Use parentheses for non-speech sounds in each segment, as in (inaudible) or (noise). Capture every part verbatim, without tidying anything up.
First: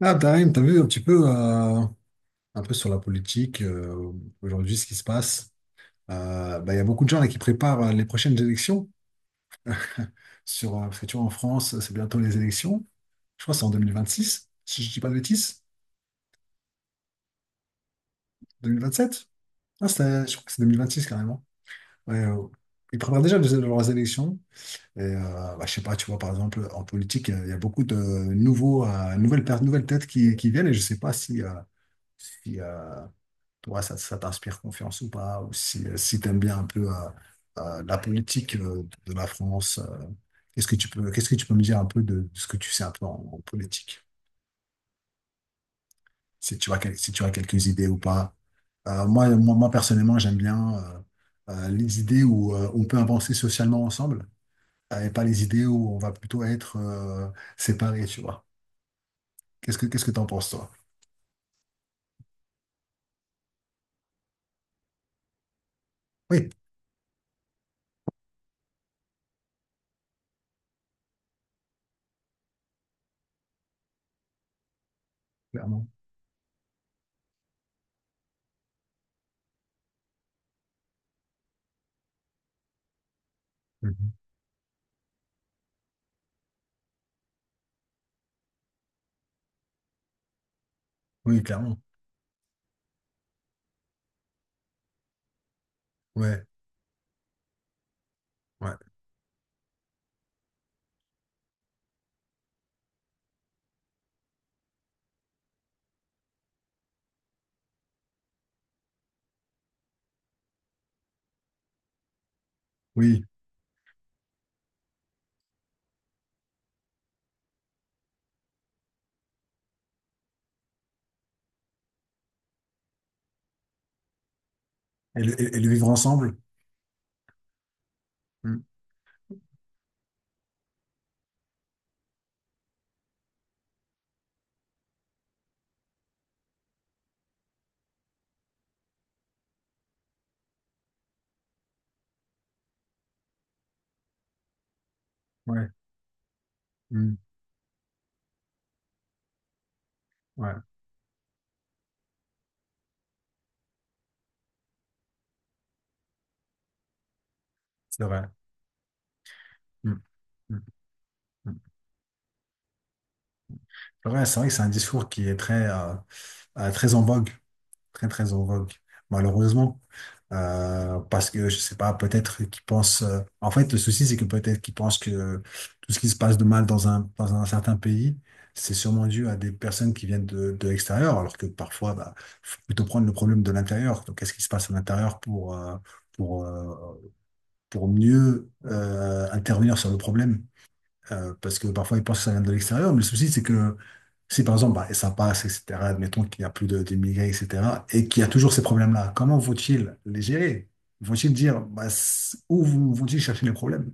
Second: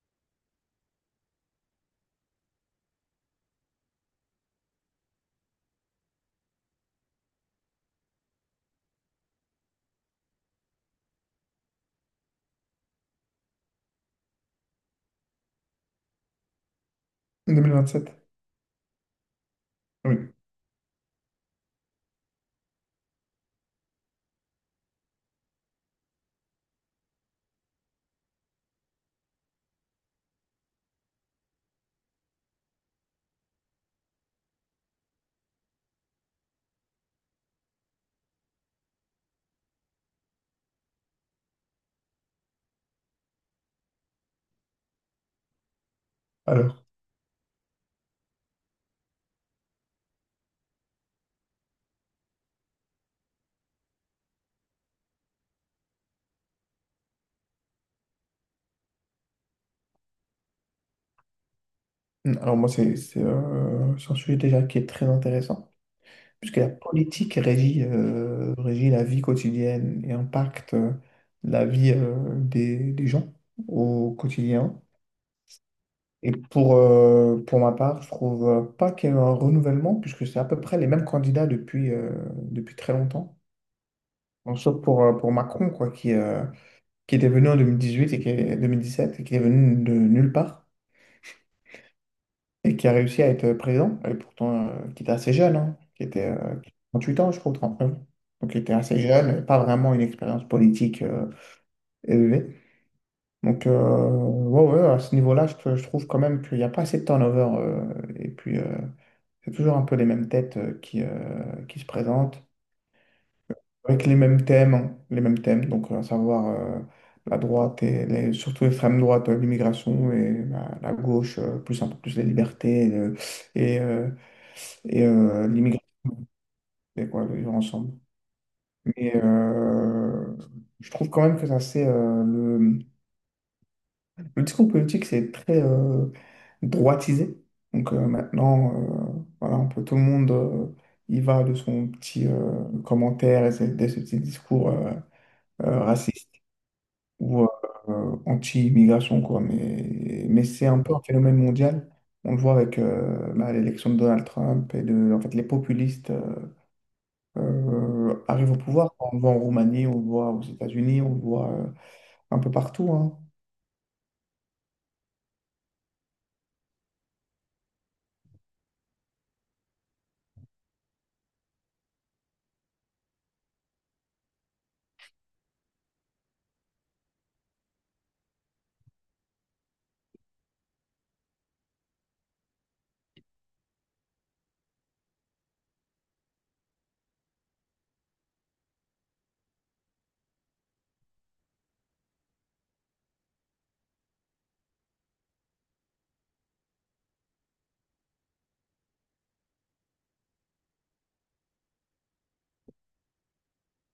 Ah, Tarim, t'as vu un petit peu, euh, un peu sur la politique, euh, aujourd'hui, ce qui se passe. Euh, bah, Il y a beaucoup de gens là, qui préparent euh, les prochaines élections. Sur, euh, parce que tu vois, en France, c'est bientôt les élections. Je crois que c'est en deux mille vingt-six, si je dis pas de bêtises. vingt vingt-sept. deux mille vingt-sept? Ah, c'est- je Oui. crois que c'est vingt vingt-six carrément. Ouais, euh, Ils préparent déjà les- leurs élections. Et euh, bah, je sais pas, tu vois, par exemple, en politique, il y a il y a beaucoup de nouveaux, euh, nouvelles, per- nouvelles têtes qui, qui viennent et je sais pas si, euh, si, euh, toi, ça, ça t'inspire confiance ou pas, ou si, euh, si tu aimes bien un peu euh, euh, la politique euh, de la France, euh, qu'est-ce que tu peux, qu'est-ce que tu peux me dire un peu de, de ce que tu sais un peu en, en politique, si tu as, Alors, quel- si tu as quelques idées ou pas. Euh, moi, moi, moi, personnellement, j'aime bien euh, euh, les idées où euh, on peut avancer socialement ensemble, euh, et pas les idées où on va plutôt être euh, séparés, tu vois. Qu'est-ce que, qu'est-ce que t'en penses, toi? alors moi, c'est c'est, euh, c'est un sujet déjà qui est très intéressant, Oui, puisque la politique régit, euh, régit la vie quotidienne et impacte euh, la vie euh, des, des gens au quotidien. clairement. Et pour, euh, pour ma part, je trouve euh, pas qu'il y ait un renouvellement, puisque c'est à peu près les mêmes candidats depuis, euh, depuis très longtemps. Mhm. Bon, sauf pour, euh, pour Macron, quoi, qui, euh, qui était venu en deux mille dix-huit et qui est, deux mille dix-sept et qui est venu de nulle part, Oui, clairement. et qui a réussi à être présent, et pourtant euh, qui était assez jeune, hein, qui était Ouais, euh, 38 ans, je crois, trente-neuf. Donc il était ouais. assez jeune, pas vraiment une expérience politique euh, élevée. Donc euh, ouais, ouais, à ce niveau-là, je, te- je trouve quand même qu'il n'y a pas assez de turnover. Euh, et puis euh, c'est toujours un peu les mêmes têtes euh, qui, euh, qui se présentent, Oui. avec les mêmes thèmes, hein, les mêmes thèmes, donc à savoir euh, la droite et les- surtout l'extrême droite, euh, l'immigration, et la, la gauche, euh, plus un peu plus les libertés, et le- et, euh, et Et le, euh, et- et le l'immigration vivre ensemble. et quoi de vivre ensemble. Mm. Mais euh, je trouve quand même que ça c'est euh, le, le discours politique c'est très euh, droitisé. Donc euh, maintenant euh, voilà un peu tout le monde euh, y va de son petit euh, commentaire et c'est- de ce petit discours euh, Ouais. euh, raciste Mm, ou euh, euh, anti-immigration quoi. Mais mais ouais, c'est un peu un phénomène mondial. On le voit avec euh, bah, l'élection de Donald Trump et de en fait les populistes euh, c'est vrai. euh, arrive au pouvoir. On le voit en Roumanie, Mm, on le voit aux mm, États-Unis, on le voit euh, mm. un peu partout, hein. Ouais, c'est vrai que c'est un discours qui est très, euh, euh, très en vogue, très, très en vogue, malheureusement. Euh, parce que, je sais pas, peut-être qu'ils pensent... euh, En fait, le souci, c'est que peut-être qu'ils pensent que tout ce qui se passe de mal dans un, dans un certain pays, c'est sûrement dû à des personnes qui viennent de, de l'extérieur, alors que parfois, bah, faut plutôt prendre le problème de l'intérieur. Donc, qu'est-ce qui se passe à l'intérieur pour, euh, pour, euh, pour mieux euh, intervenir sur le problème? Euh, parce que parfois ils pensent que ça vient de l'extérieur, mais le souci c'est que si par exemple bah, ça passe, et cetera, admettons qu'il n'y a plus de- d'immigrés, et cetera, et qu'il y a toujours ces problèmes-là, comment vont-ils les gérer? Vont-ils dire bah, c- où vont- vont-ils chercher les problèmes?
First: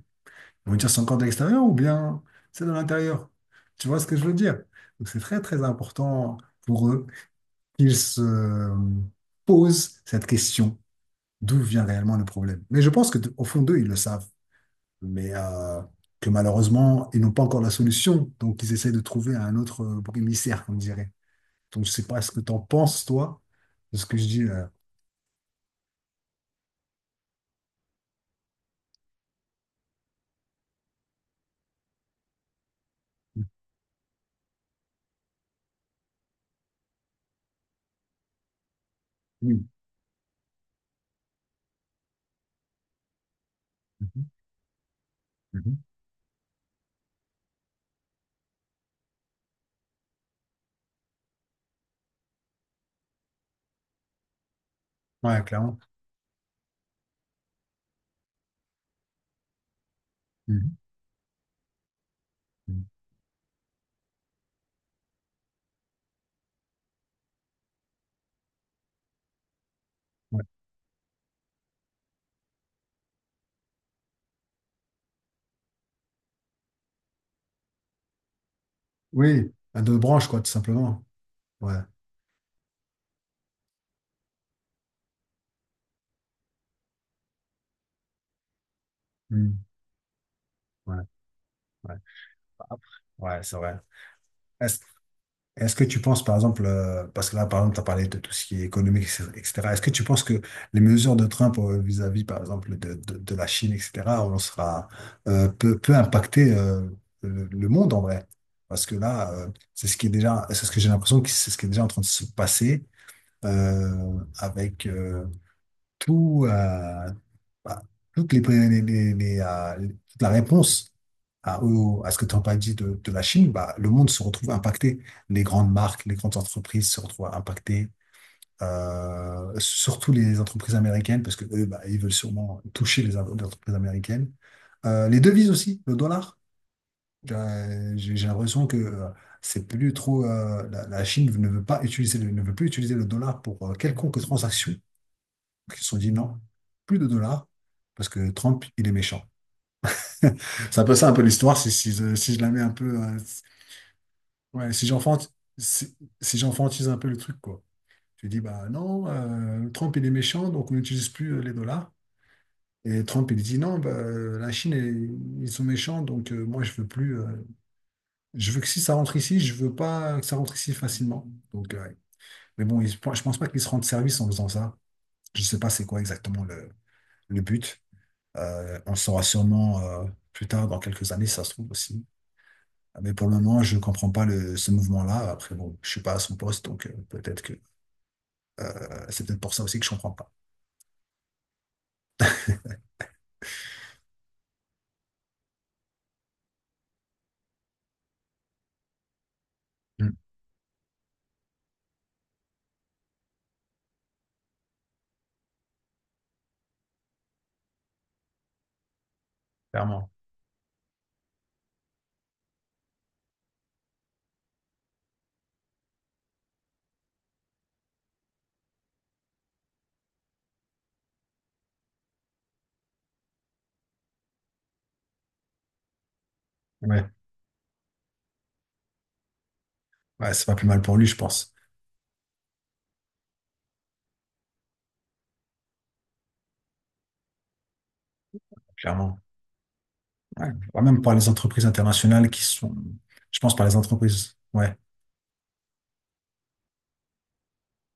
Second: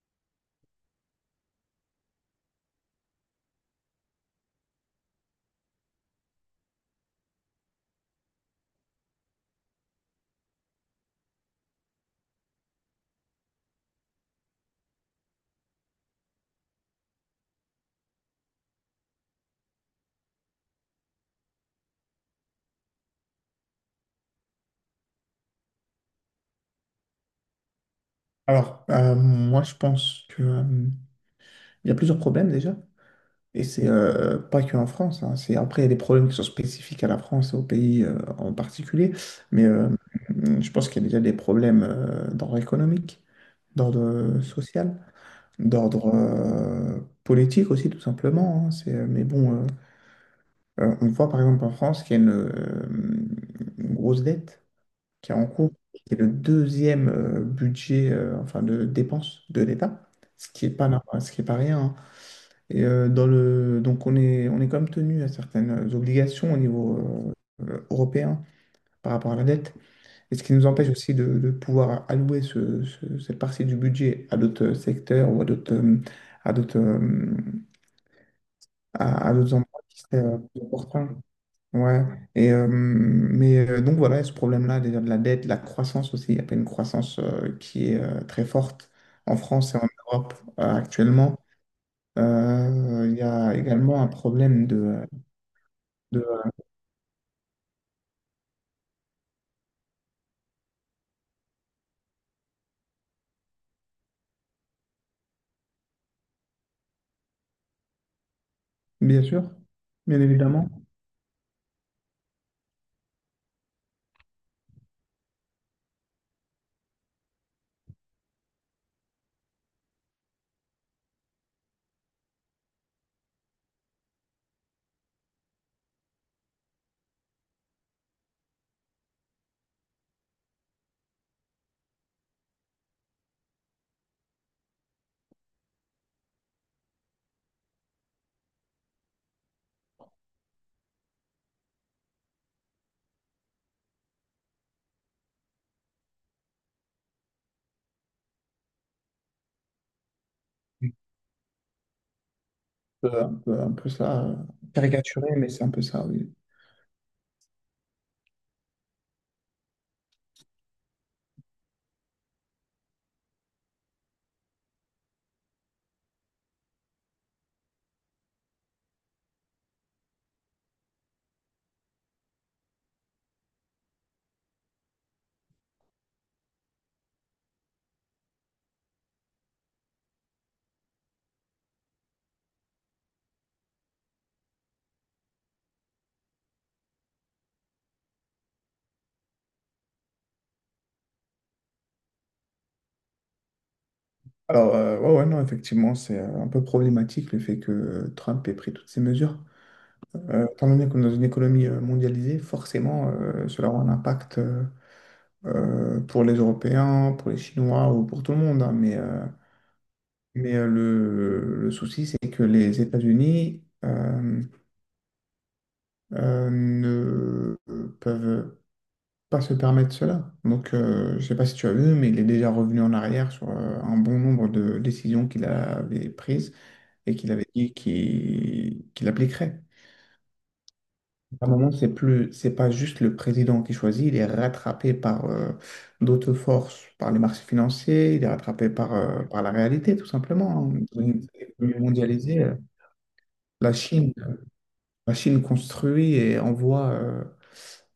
Ils vont dire c'est encore de l'extérieur ou bien c'est de l'intérieur? Tu vois ce que je veux dire? Donc c'est très très important pour eux qu'ils se posent cette question. D'où vient réellement le problème? Mais je pense que de- au fond d'eux, ils le savent mais euh, que malheureusement, ils n'ont pas encore la solution. Donc, ils essaient de trouver un autre euh, bouc émissaire, comme dirait. Donc, je sais pas ce que tu en penses, toi, de ce que je dis là. Alors, euh, moi, je pense que, euh, il y a plusieurs problèmes déjà. Et c'est euh, pas que en France, hein. C'est, après, il y a des problèmes qui sont spécifiques à la France et au pays euh, en particulier. Mais Oui. euh, je pense qu'il y a déjà des problèmes euh, d'ordre économique, d'ordre Mhm. euh, social, Mhm. d'ordre euh, politique aussi, tout simplement, hein. C'est, euh, mais bon, euh, euh, on voit par exemple en France qu'il y a une, euh, une grosse dette qui est Ouais, en cours, clairement. qui est le deuxième euh, budget euh, enfin de dépenses de l'État, ce qui est Mhm. pas normal, ce qui est pas rien, hein. Mhm. Et euh, dans le donc on est on est quand même tenu à certaines obligations au niveau euh, euh, européen par rapport à la dette, et Ouais. ce qui nous empêche aussi de, de pouvoir allouer ce- ce- cette partie du budget à d'autres euh, secteurs ou à d'autres euh, à d'autres euh, à, à Oui, d'autres à emplois deux qui seraient branches, euh, quoi, tout plus simplement. importants. Ouais. Ouais, et euh, mais euh, donc voilà, il y a ce problème-là, déjà de la dette, la croissance aussi, il n'y a pas une croissance euh, qui est euh, très forte en Mhm. France et en Europe euh, Ouais. actuellement. Ouais. Bah, Après- Euh, Il y Ouais, a c'est vrai. également un problème de, Est-ce que tu penses, par de- exemple, euh, parce que là, par exemple, tu as parlé de tout ce qui est économique, et cetera. Est-ce que tu penses que les mesures de Trump euh, vis-à-vis, par exemple, de, de, de la Chine, et cetera, on sera, euh, peut, peut impacter euh, le, le monde en vrai? Parce que bien là, euh, sûr, c'est ce qui est bien déjà, c'est évidemment, ce que j'ai l'impression que c'est ce qui est déjà en train de se passer euh, avec euh, tout. Euh, bah, toutes les, les- les- les, euh, les- toute la réponse à, au- à ce que Trump a dit de, de la Chine, bah, le monde se retrouve impacté. Les grandes marques, les grandes entreprises se retrouvent impactées, euh, surtout les entreprises américaines, parce que eux, bah, ils veulent sûrement toucher les, am- les entreprises américaines. Euh, les devises aussi, le dollar. Euh, J'ai j'ai l'impression que euh, c'est plus trop. Euh, la, la Chine ne veut pas utiliser, le- ne veut plus utiliser le dollar pour euh, quelconque transaction. Donc, ils se sont dit non, plus de dollars, parce que Trump, il est méchant. (laughs) C'est un peu ça, un peu l'histoire, si, si, je- si je la mets un peu. euh, euh, un peu, un peu ça, euh, Ouais, si caricaturé, j'enfante, mais c'est un peu si, ça, oui. si j'enfantise un peu le truc, quoi. Tu dis, bah non, euh, Trump, il est méchant, donc on n'utilise plus euh, les dollars. Et Trump, il dit, non, bah, euh, la Chine, elle- ils sont méchants, donc euh, moi, je veux plus. Euh, je veux que si ça rentre ici, je veux pas que ça rentre ici facilement. Donc, euh, ouais. Mais bon, ils- je pense pas qu'ils se rendent service en faisant ça. Je sais pas c'est quoi exactement le, le but. Euh, on le saura sûrement euh, plus tard, dans quelques années, si ça se trouve aussi. Ah, mais pour le moment, je ne comprends pas le, ce mouvement-là. Après, bon, je ne suis pas à son poste, donc euh, peut-être que euh, c'est peut-être pour ça aussi que je ne comprends pas. Alors, euh, ouais, ouais, non, effectivement, c'est euh, un peu problématique le fait que euh, Trump ait pris toutes ces mesures. Mm. Euh, étant donné qu'on est dans une économie euh, mondialisée, forcément, euh, cela aura un impact euh, euh, pour les Européens, pour les Chinois ou pour tout le monde, hein. mais euh, Clairement. mais euh, le, le souci, c'est que les États-Unis euh, euh, ne peuvent pas se permettre cela. Donc, euh, je ne sais pas si tu as vu, mais il est déjà revenu en arrière sur euh, un bon nombre de décisions qu'il avait prises Ouais. et qu'il avait dit qu'il qu'il appliquerait. Ouais, c'est pas plus mal pour lui, je À un pense. moment, c'est plus, c'est pas juste le président qui choisit, il est rattrapé par euh, d'autres forces, par les marchés financiers, il est rattrapé par, Clairement. euh, par la réalité, tout Ouais. simplement, hein. Ouais, même Dans par une les entreprises économie internationales mondialisée, qui euh, sont. Je pense par la les Chine, entreprises. Ouais, la Chine construit et envoie, euh,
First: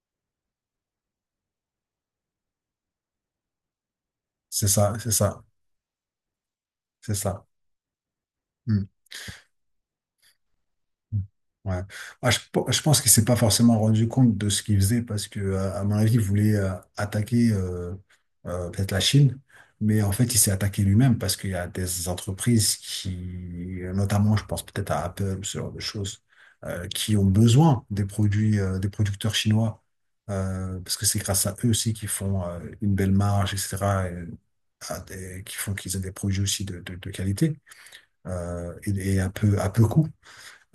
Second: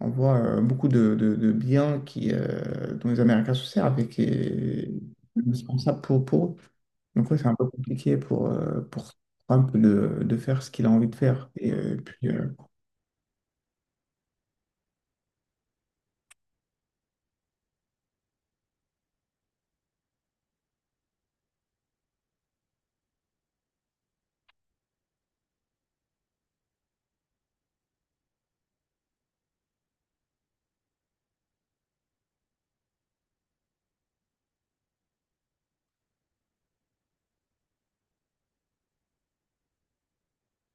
envoie euh, beaucoup de, de- de biens qui, euh, dont les Américains se servent et qui c'est est ça, c'est ça, indispensable pour, pour eux. c'est Donc, oui, ça. c'est un peu compliqué pour, euh, Mm. pour Trump de, de faire ce qu'il a envie de faire. Et Ouais. Euh, puis, Moi, je, euh, pe- je pense qu'il s'est pas forcément rendu compte de ce qu'il faisait parce que, euh, à mon avis, il voulait euh, attaquer euh, euh, peut-être la Chine, mais en fait, il s'est attaqué lui-même parce qu'il y a des entreprises qui, notamment, je pense peut-être à Apple, ce genre de choses, euh, qui ont besoin des produits euh, des producteurs chinois euh, parce que c'est grâce à eux aussi qu'ils font euh, une belle marge, et cetera et- à des- qui font qu'ils aient des produits aussi de, de, de qualité euh, et, et à peu, à peu coût.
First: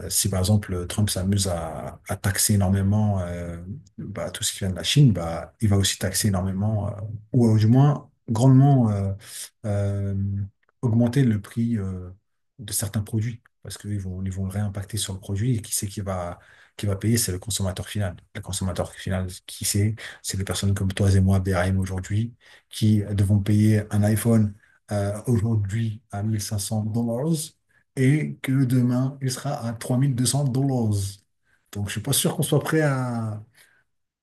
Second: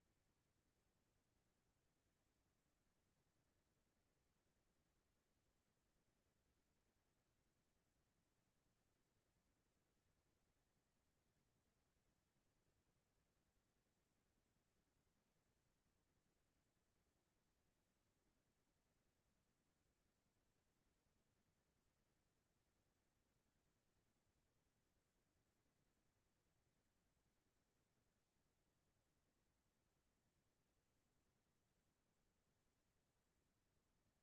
Euh, Si par exemple Trump s'amuse à, à taxer énormément euh, bah, tout ce qui vient de la Chine, bah, il va aussi taxer énormément, euh, ou euh, du moins grandement euh, euh, augmenter le prix euh, de certains produits, parce qu'ils vont, ils vont le réimpacter sur le produit et qui c'est qui va, qui va payer, c'est le consommateur final. Le consommateur final, qui c'est? C'est les personnes comme toi et moi, B R M aujourd'hui, qui devons payer un iPhone euh, aujourd'hui à mille cinq cents dollars et que demain, il sera à trois mille deux cents dollars. Donc, je suis pas sûr qu'on soit prêt à,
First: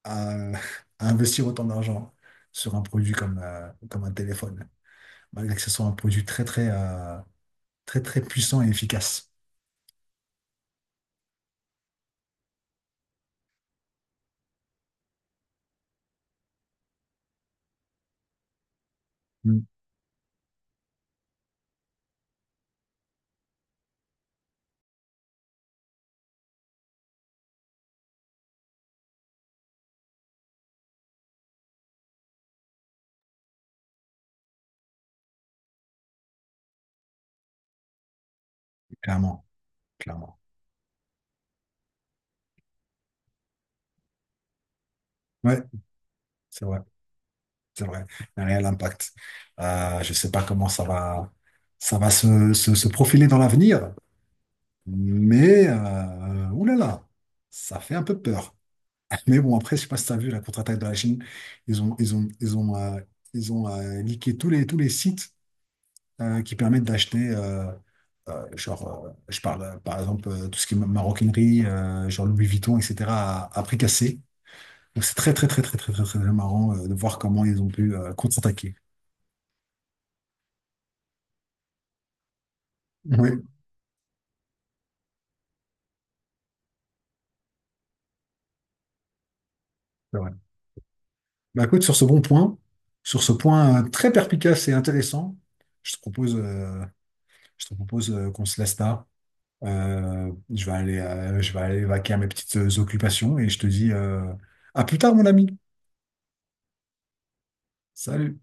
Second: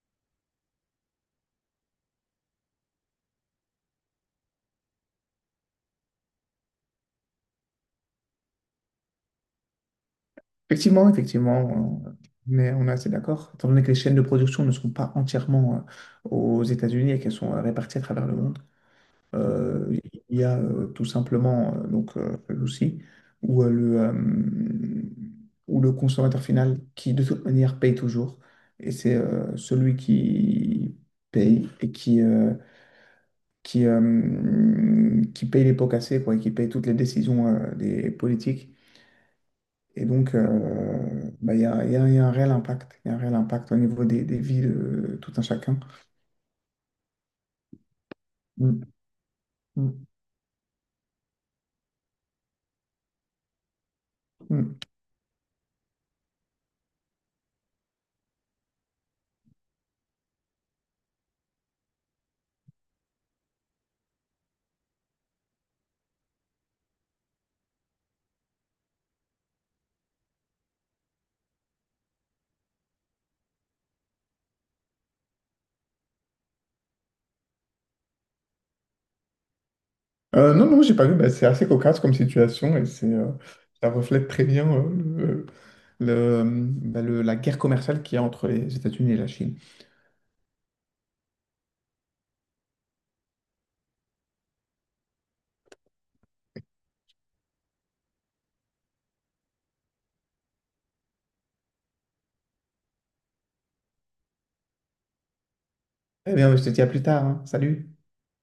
à- (laughs) à investir autant d'argent sur un produit comme, euh, comme un téléphone, malgré que ce soit un produit très, très, euh, très, très puissant et efficace. Effectivement, effectivement, euh, on est, on est assez d'accord. Étant donné que les chaînes de production ne sont pas entièrement euh, aux États-Unis et qu'elles sont euh, réparties à travers le monde, Mm. euh, il y a euh, tout simplement euh, donc euh, le souci où euh, le euh, où le consommateur final qui de toute manière paye toujours et c'est euh, celui qui paye et qui euh, qui euh, qui paye les pots cassés quoi et qui paye toutes les décisions euh, des politiques Clairement, et donc, clairement. euh, bah, il y a, il y a- il y a un réel impact. Il y a un réel impact au niveau des, des vies de tout un Ouais, chacun. c'est vrai, c'est vrai. Il y a un réel Mm, impact. Euh, mm, Je sais pas comment ça va, ça va se, se- se profiler dans l'avenir, mm. mais euh, oulala, ça fait un peu peur. Mais bon, après, je sais pas si tu as vu la contre-attaque de la Chine. Ils ont, ils ont, ils ont, euh, ils ont euh, niqué tous les, tous les sites euh, qui permettent d'acheter, euh, euh, genre, euh, je parle euh, par exemple euh, tout ce qui est ma- maroquinerie, euh, genre Louis Vuitton, et cetera, à, à prix cassé. Donc c'est très, très, très, très, très, très, très marrant euh, de voir comment ils ont pu euh, contre-attaquer. Euh, non, non, j'ai pas vu. Bah, c'est assez cocasse comme situation et c'est, euh, Oui, ça reflète très bien euh, le, le- bah, le- la guerre commerciale qu'il y a entre les États-Unis et la Chine. c'est vrai. Bah, écoute, sur ce bon point, sur ce point euh, très perspicace et intéressant, je te propose, euh, je te propose euh, qu'on se laisse là. Euh, je vais aller, euh, je vais aller vaquer à mes petites occupations et je te dis euh, à plus tard, mon ami. Eh bien, je te dis à plus tard, hein. Salut. Salut.